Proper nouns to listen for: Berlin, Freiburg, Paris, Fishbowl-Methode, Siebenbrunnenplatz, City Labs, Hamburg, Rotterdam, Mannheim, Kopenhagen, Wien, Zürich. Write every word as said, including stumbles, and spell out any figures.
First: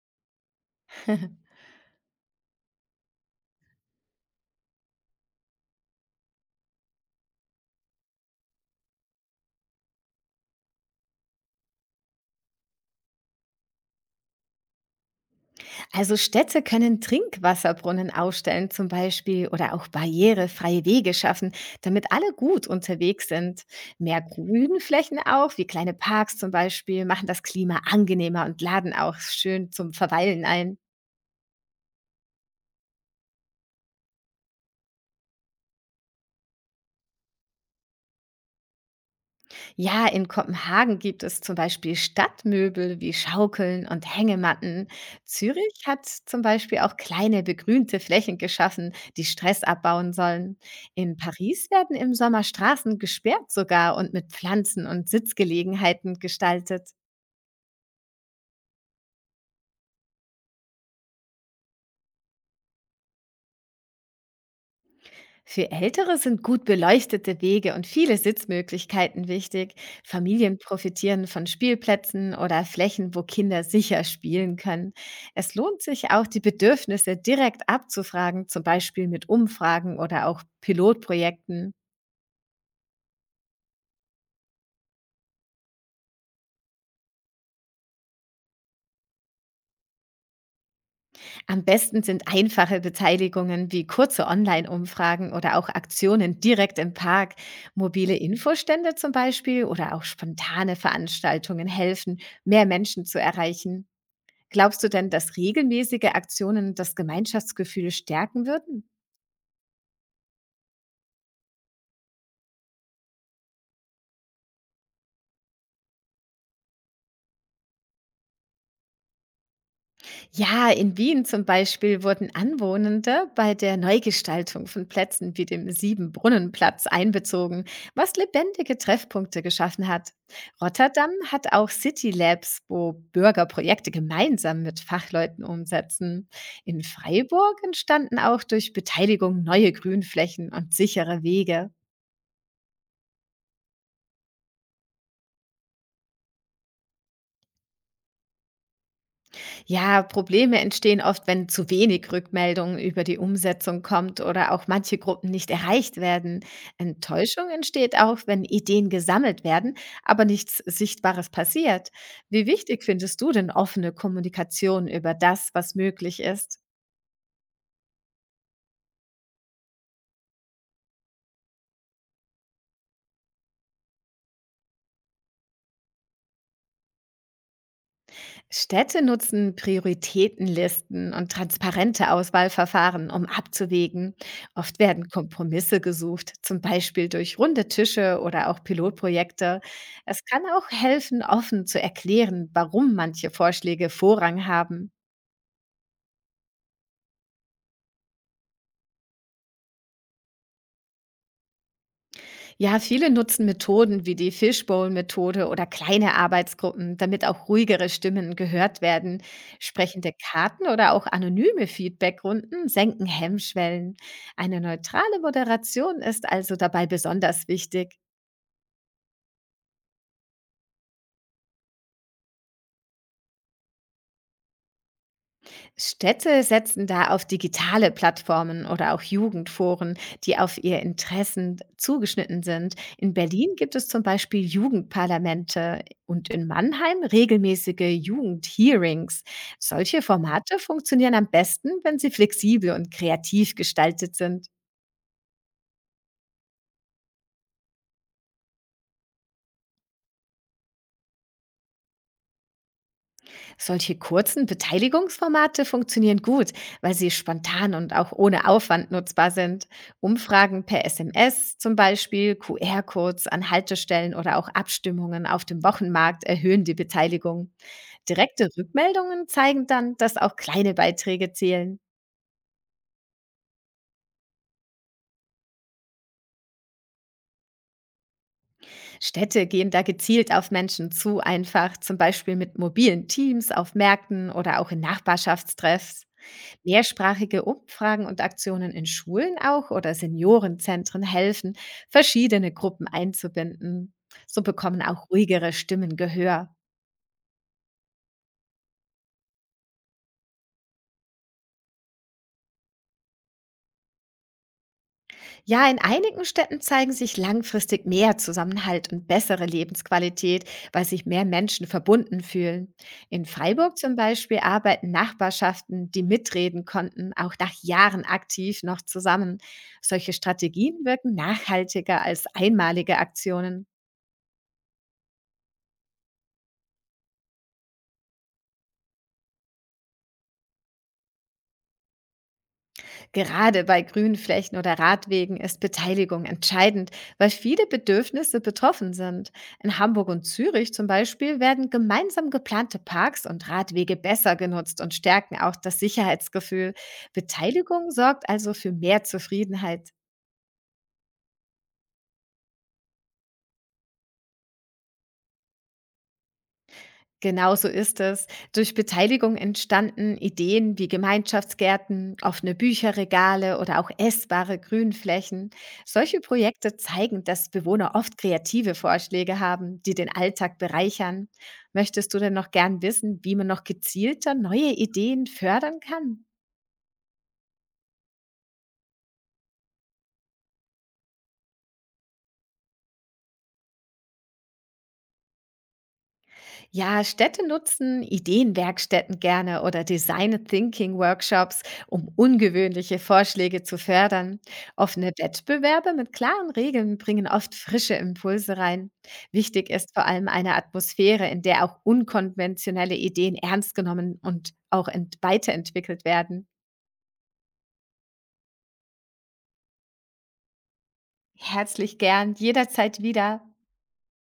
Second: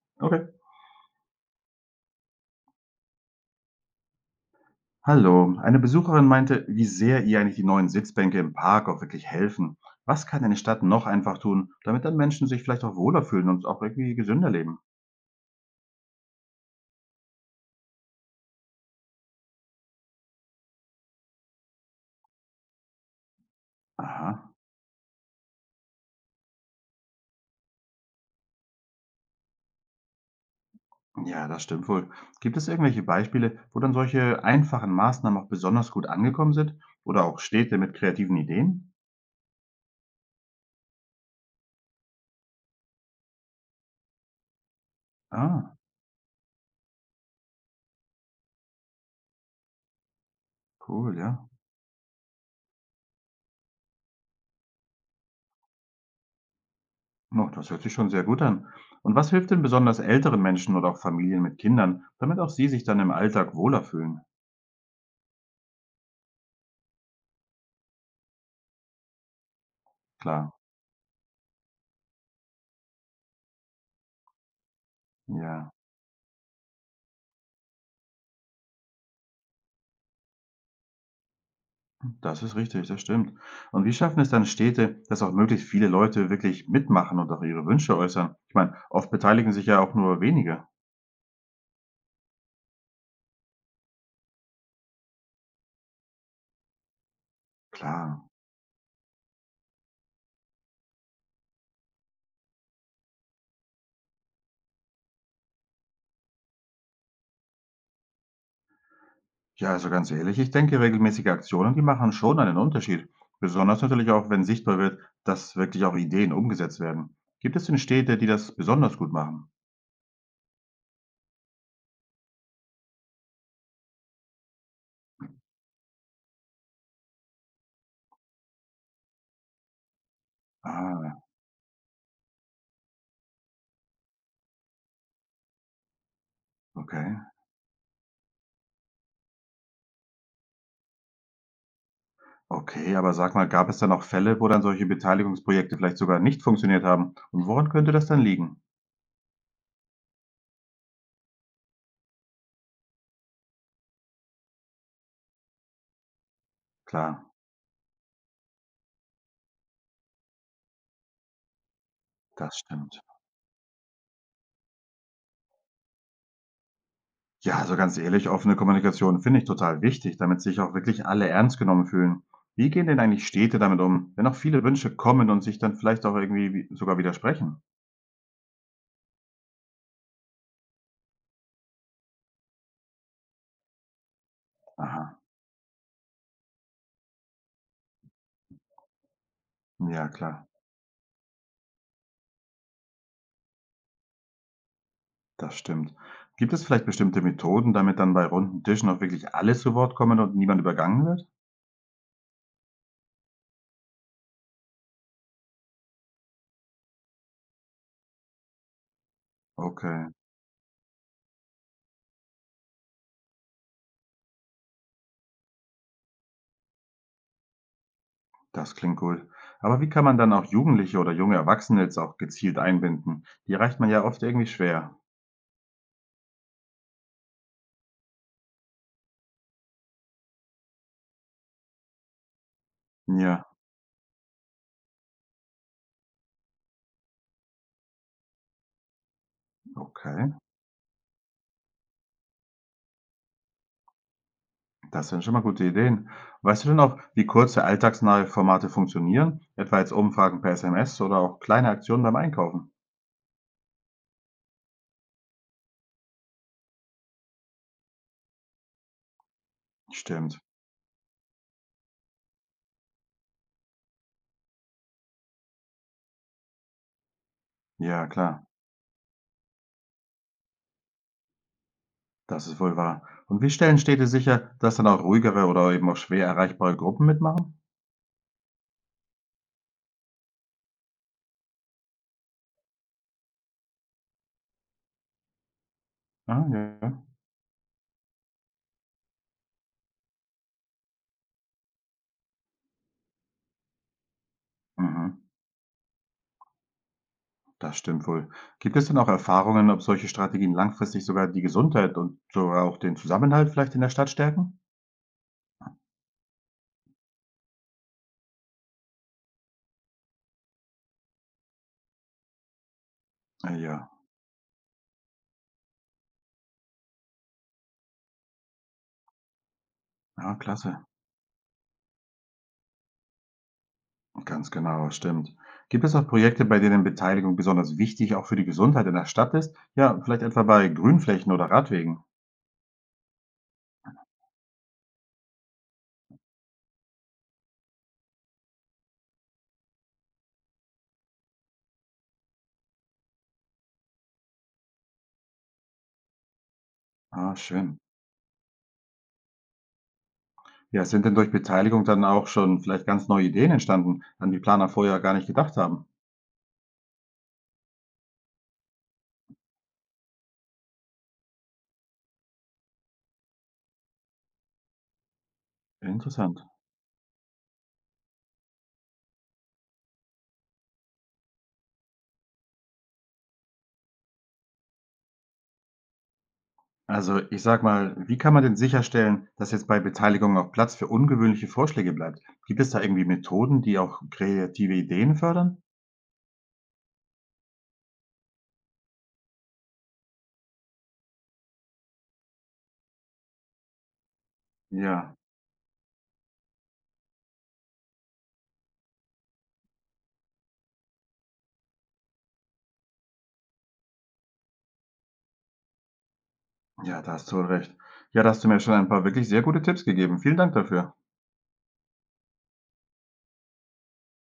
Okay. Hallo. Eine Besucherin meinte, wie sehr ihr eigentlich die neuen Sitzbänke im Park auch wirklich helfen. Was kann eine Stadt noch einfach tun, damit dann Menschen sich vielleicht auch wohler fühlen und auch irgendwie gesünder leben? Also Städte können Trinkwasserbrunnen aufstellen zum Beispiel oder auch barrierefreie Wege schaffen, damit alle gut unterwegs sind. Mehr Aha. Grünflächen auch, wie kleine Parks zum Beispiel, machen das Klima angenehmer und laden auch schön zum Verweilen ein. Ja, das stimmt wohl. Gibt es irgendwelche Beispiele, wo dann solche einfachen Maßnahmen auch besonders gut angekommen sind? Oder auch Städte mit kreativen Ideen? Ja, in Kopenhagen gibt es zum Beispiel Stadtmöbel wie Schaukeln und Hängematten. Ah, Zürich hat zum Beispiel auch kleine begrünte Flächen geschaffen, die Stress abbauen sollen. In cool, ja. Paris werden im Sommer Straßen gesperrt sogar und mit Pflanzen und Sitzgelegenheiten gestaltet. No, das hört sich schon sehr gut an. Und was hilft denn besonders älteren Menschen oder auch Familien mit Kindern, damit auch sie sich dann im Alltag wohler fühlen? Für Ältere sind gut beleuchtete Wege und viele Sitzmöglichkeiten wichtig. Klar, Familien profitieren von Spielplätzen oder Flächen, wo Kinder sicher spielen können. Es ja. lohnt sich auch, die Bedürfnisse direkt abzufragen, zum Beispiel mit Umfragen oder auch Pilotprojekten. Das ist richtig, das stimmt. Und wie schaffen es dann Städte, dass auch möglichst viele Leute wirklich mitmachen und auch ihre Wünsche äußern? Ich meine, oft beteiligen sich ja auch nur wenige. Am besten sind einfache Beteiligungen wie kurze Online-Umfragen oder auch Aktionen direkt im Park. Mobile Klar. Infostände zum Beispiel oder auch spontane Veranstaltungen helfen, mehr Menschen zu erreichen. Glaubst du denn, dass regelmäßige Aktionen das Gemeinschaftsgefühl stärken würden? Ja, also ganz ehrlich, ich denke, regelmäßige Aktionen, die machen schon einen Unterschied. Besonders natürlich auch, wenn sichtbar wird, dass wirklich auch Ideen umgesetzt werden. Gibt es denn Städte, die das besonders gut machen? Ja, in Wien zum Beispiel wurden Anwohnende bei der Neugestaltung von Plätzen wie dem Siebenbrunnenplatz einbezogen, was lebendige Treffpunkte geschaffen hat. Rotterdam Ah, hat auch City Labs, wo Bürger Projekte gemeinsam mit Fachleuten umsetzen. In okay. Freiburg entstanden auch durch Beteiligung neue Grünflächen und sichere Wege. Okay, aber sag mal, gab es dann auch Fälle, wo dann solche Beteiligungsprojekte vielleicht sogar nicht funktioniert haben? Und woran könnte das dann liegen? Ja, Probleme entstehen oft, wenn zu wenig Rückmeldungen über die Umsetzung kommt oder auch manche Gruppen nicht erreicht werden. Klar, Enttäuschung entsteht auch, wenn Ideen gesammelt werden, aber nichts Sichtbares passiert. Wie das wichtig stimmt. findest du denn offene Kommunikation über das, was möglich ist? Ja, also ganz ehrlich, offene Kommunikation finde ich total wichtig, damit sich auch wirklich alle ernst genommen fühlen. Wie gehen denn eigentlich Städte damit um, wenn auch viele Wünsche kommen und sich dann vielleicht auch irgendwie wi- sogar widersprechen? Städte nutzen Prioritätenlisten und transparente Auswahlverfahren, um abzuwägen. Oft werden Aha, Kompromisse gesucht, zum Beispiel durch runde Tische oder auch Pilotprojekte. ja Es kann klar, auch helfen, offen zu erklären, warum manche Vorschläge Vorrang haben. das stimmt. Gibt es vielleicht bestimmte Methoden, damit dann bei runden Tischen auch wirklich alle zu Wort kommen und niemand übergangen wird? Ja, viele nutzen Methoden wie die Fishbowl-Methode oder kleine Arbeitsgruppen, damit auch ruhigere Stimmen gehört werden. Okay, Sprechende Karten oder auch anonyme Feedbackrunden senken Hemmschwellen. Eine neutrale Moderation ist also dabei besonders wichtig. das klingt cool. Aber wie kann man dann auch Jugendliche oder junge Erwachsene jetzt auch gezielt einbinden? Die erreicht man ja oft irgendwie schwer. Städte setzen da auf digitale Plattformen oder auch Jugendforen, die auf ihr Interessen zugeschnitten sind. In Ja, Berlin gibt es zum Beispiel Jugendparlamente und in Mannheim regelmäßige Jugendhearings. Solche okay. Formate funktionieren am besten, wenn sie flexibel und kreativ gestaltet sind. Das sind schon mal gute Ideen. Weißt du denn auch, wie kurze alltagsnahe Formate funktionieren? Etwa jetzt Umfragen per S M S oder auch kleine Aktionen beim Einkaufen? Solche kurzen Beteiligungsformate funktionieren gut, weil sie spontan und auch ohne Aufwand nutzbar sind. Stimmt. Umfragen per S M S zum Beispiel, Q R-Codes an Haltestellen oder auch Abstimmungen auf dem Wochenmarkt erhöhen die Beteiligung. Ja, klar. Direkte Rückmeldungen zeigen dann, dass auch kleine Beiträge zählen. Das ist wohl wahr. Und wie stellen Städte sicher, dass dann auch ruhigere oder eben auch schwer erreichbare Gruppen mitmachen? Städte gehen da gezielt auf Menschen zu, einfach zum Beispiel mit mobilen Teams auf Märkten oder auch in Nachbarschaftstreffs. Ah, ja. Mehrsprachige Umfragen und Aktionen in Schulen auch oder Seniorenzentren helfen, verschiedene Gruppen einzubinden. So bekommen auch Mhm. ruhigere Stimmen Gehör. Das stimmt wohl. Gibt es denn auch Erfahrungen, ob solche Strategien langfristig sogar die Gesundheit und sogar auch den Zusammenhalt vielleicht in der Stadt stärken? Ja, in einigen Städten zeigen sich langfristig mehr Zusammenhalt und bessere Lebensqualität, weil sich mehr Menschen verbunden fühlen. In Ah, Freiburg ja, zum Beispiel arbeiten Nachbarschaften, die mitreden konnten, auch nach Jahren aktiv noch zusammen. Solche ja, klasse. Strategien wirken nachhaltiger als einmalige Aktionen. Ganz genau, stimmt. Gibt es auch Projekte, bei denen Beteiligung besonders wichtig auch für die Gesundheit in der Stadt ist? Ja, vielleicht etwa bei Grünflächen oder Radwegen. Gerade bei Grünflächen oder Radwegen ist Beteiligung entscheidend, weil viele Bedürfnisse betroffen sind. In Hamburg und Zürich zum Beispiel werden gemeinsam geplante Parks und Radwege besser genutzt und stärken auch das Sicherheitsgefühl. Ah, schön. Beteiligung sorgt also für mehr Zufriedenheit. Ja, sind denn durch Beteiligung dann auch schon vielleicht ganz neue Ideen entstanden, an die Planer vorher gar nicht gedacht haben? Genau so ist es. Durch Beteiligung entstanden Ideen wie Gemeinschaftsgärten, offene Bücherregale oder auch essbare Grünflächen. Solche Interessant. Projekte zeigen, dass Bewohner oft kreative Vorschläge haben, die den Alltag bereichern. Möchtest du denn noch gern wissen, wie man noch gezielter neue Ideen fördern kann? Also ich sag mal, wie kann man denn sicherstellen, dass jetzt bei Beteiligung auch Platz für ungewöhnliche Vorschläge bleibt? Gibt es da irgendwie Methoden, die auch kreative Ideen fördern? Ja, Städte nutzen Ideenwerkstätten gerne oder Design Thinking Workshops, um ungewöhnliche Vorschläge zu fördern. Offene Ja, Wettbewerbe mit klaren Regeln bringen oft frische Impulse rein. Wichtig ist vor allem eine Atmosphäre, in der auch unkonventionelle Ideen ernst genommen und auch ent weiterentwickelt werden. ja, da hast du recht. Ja, da hast du mir schon ein paar wirklich sehr gute Tipps gegeben. Vielen Dank dafür. Herzlich gern, jederzeit wieder.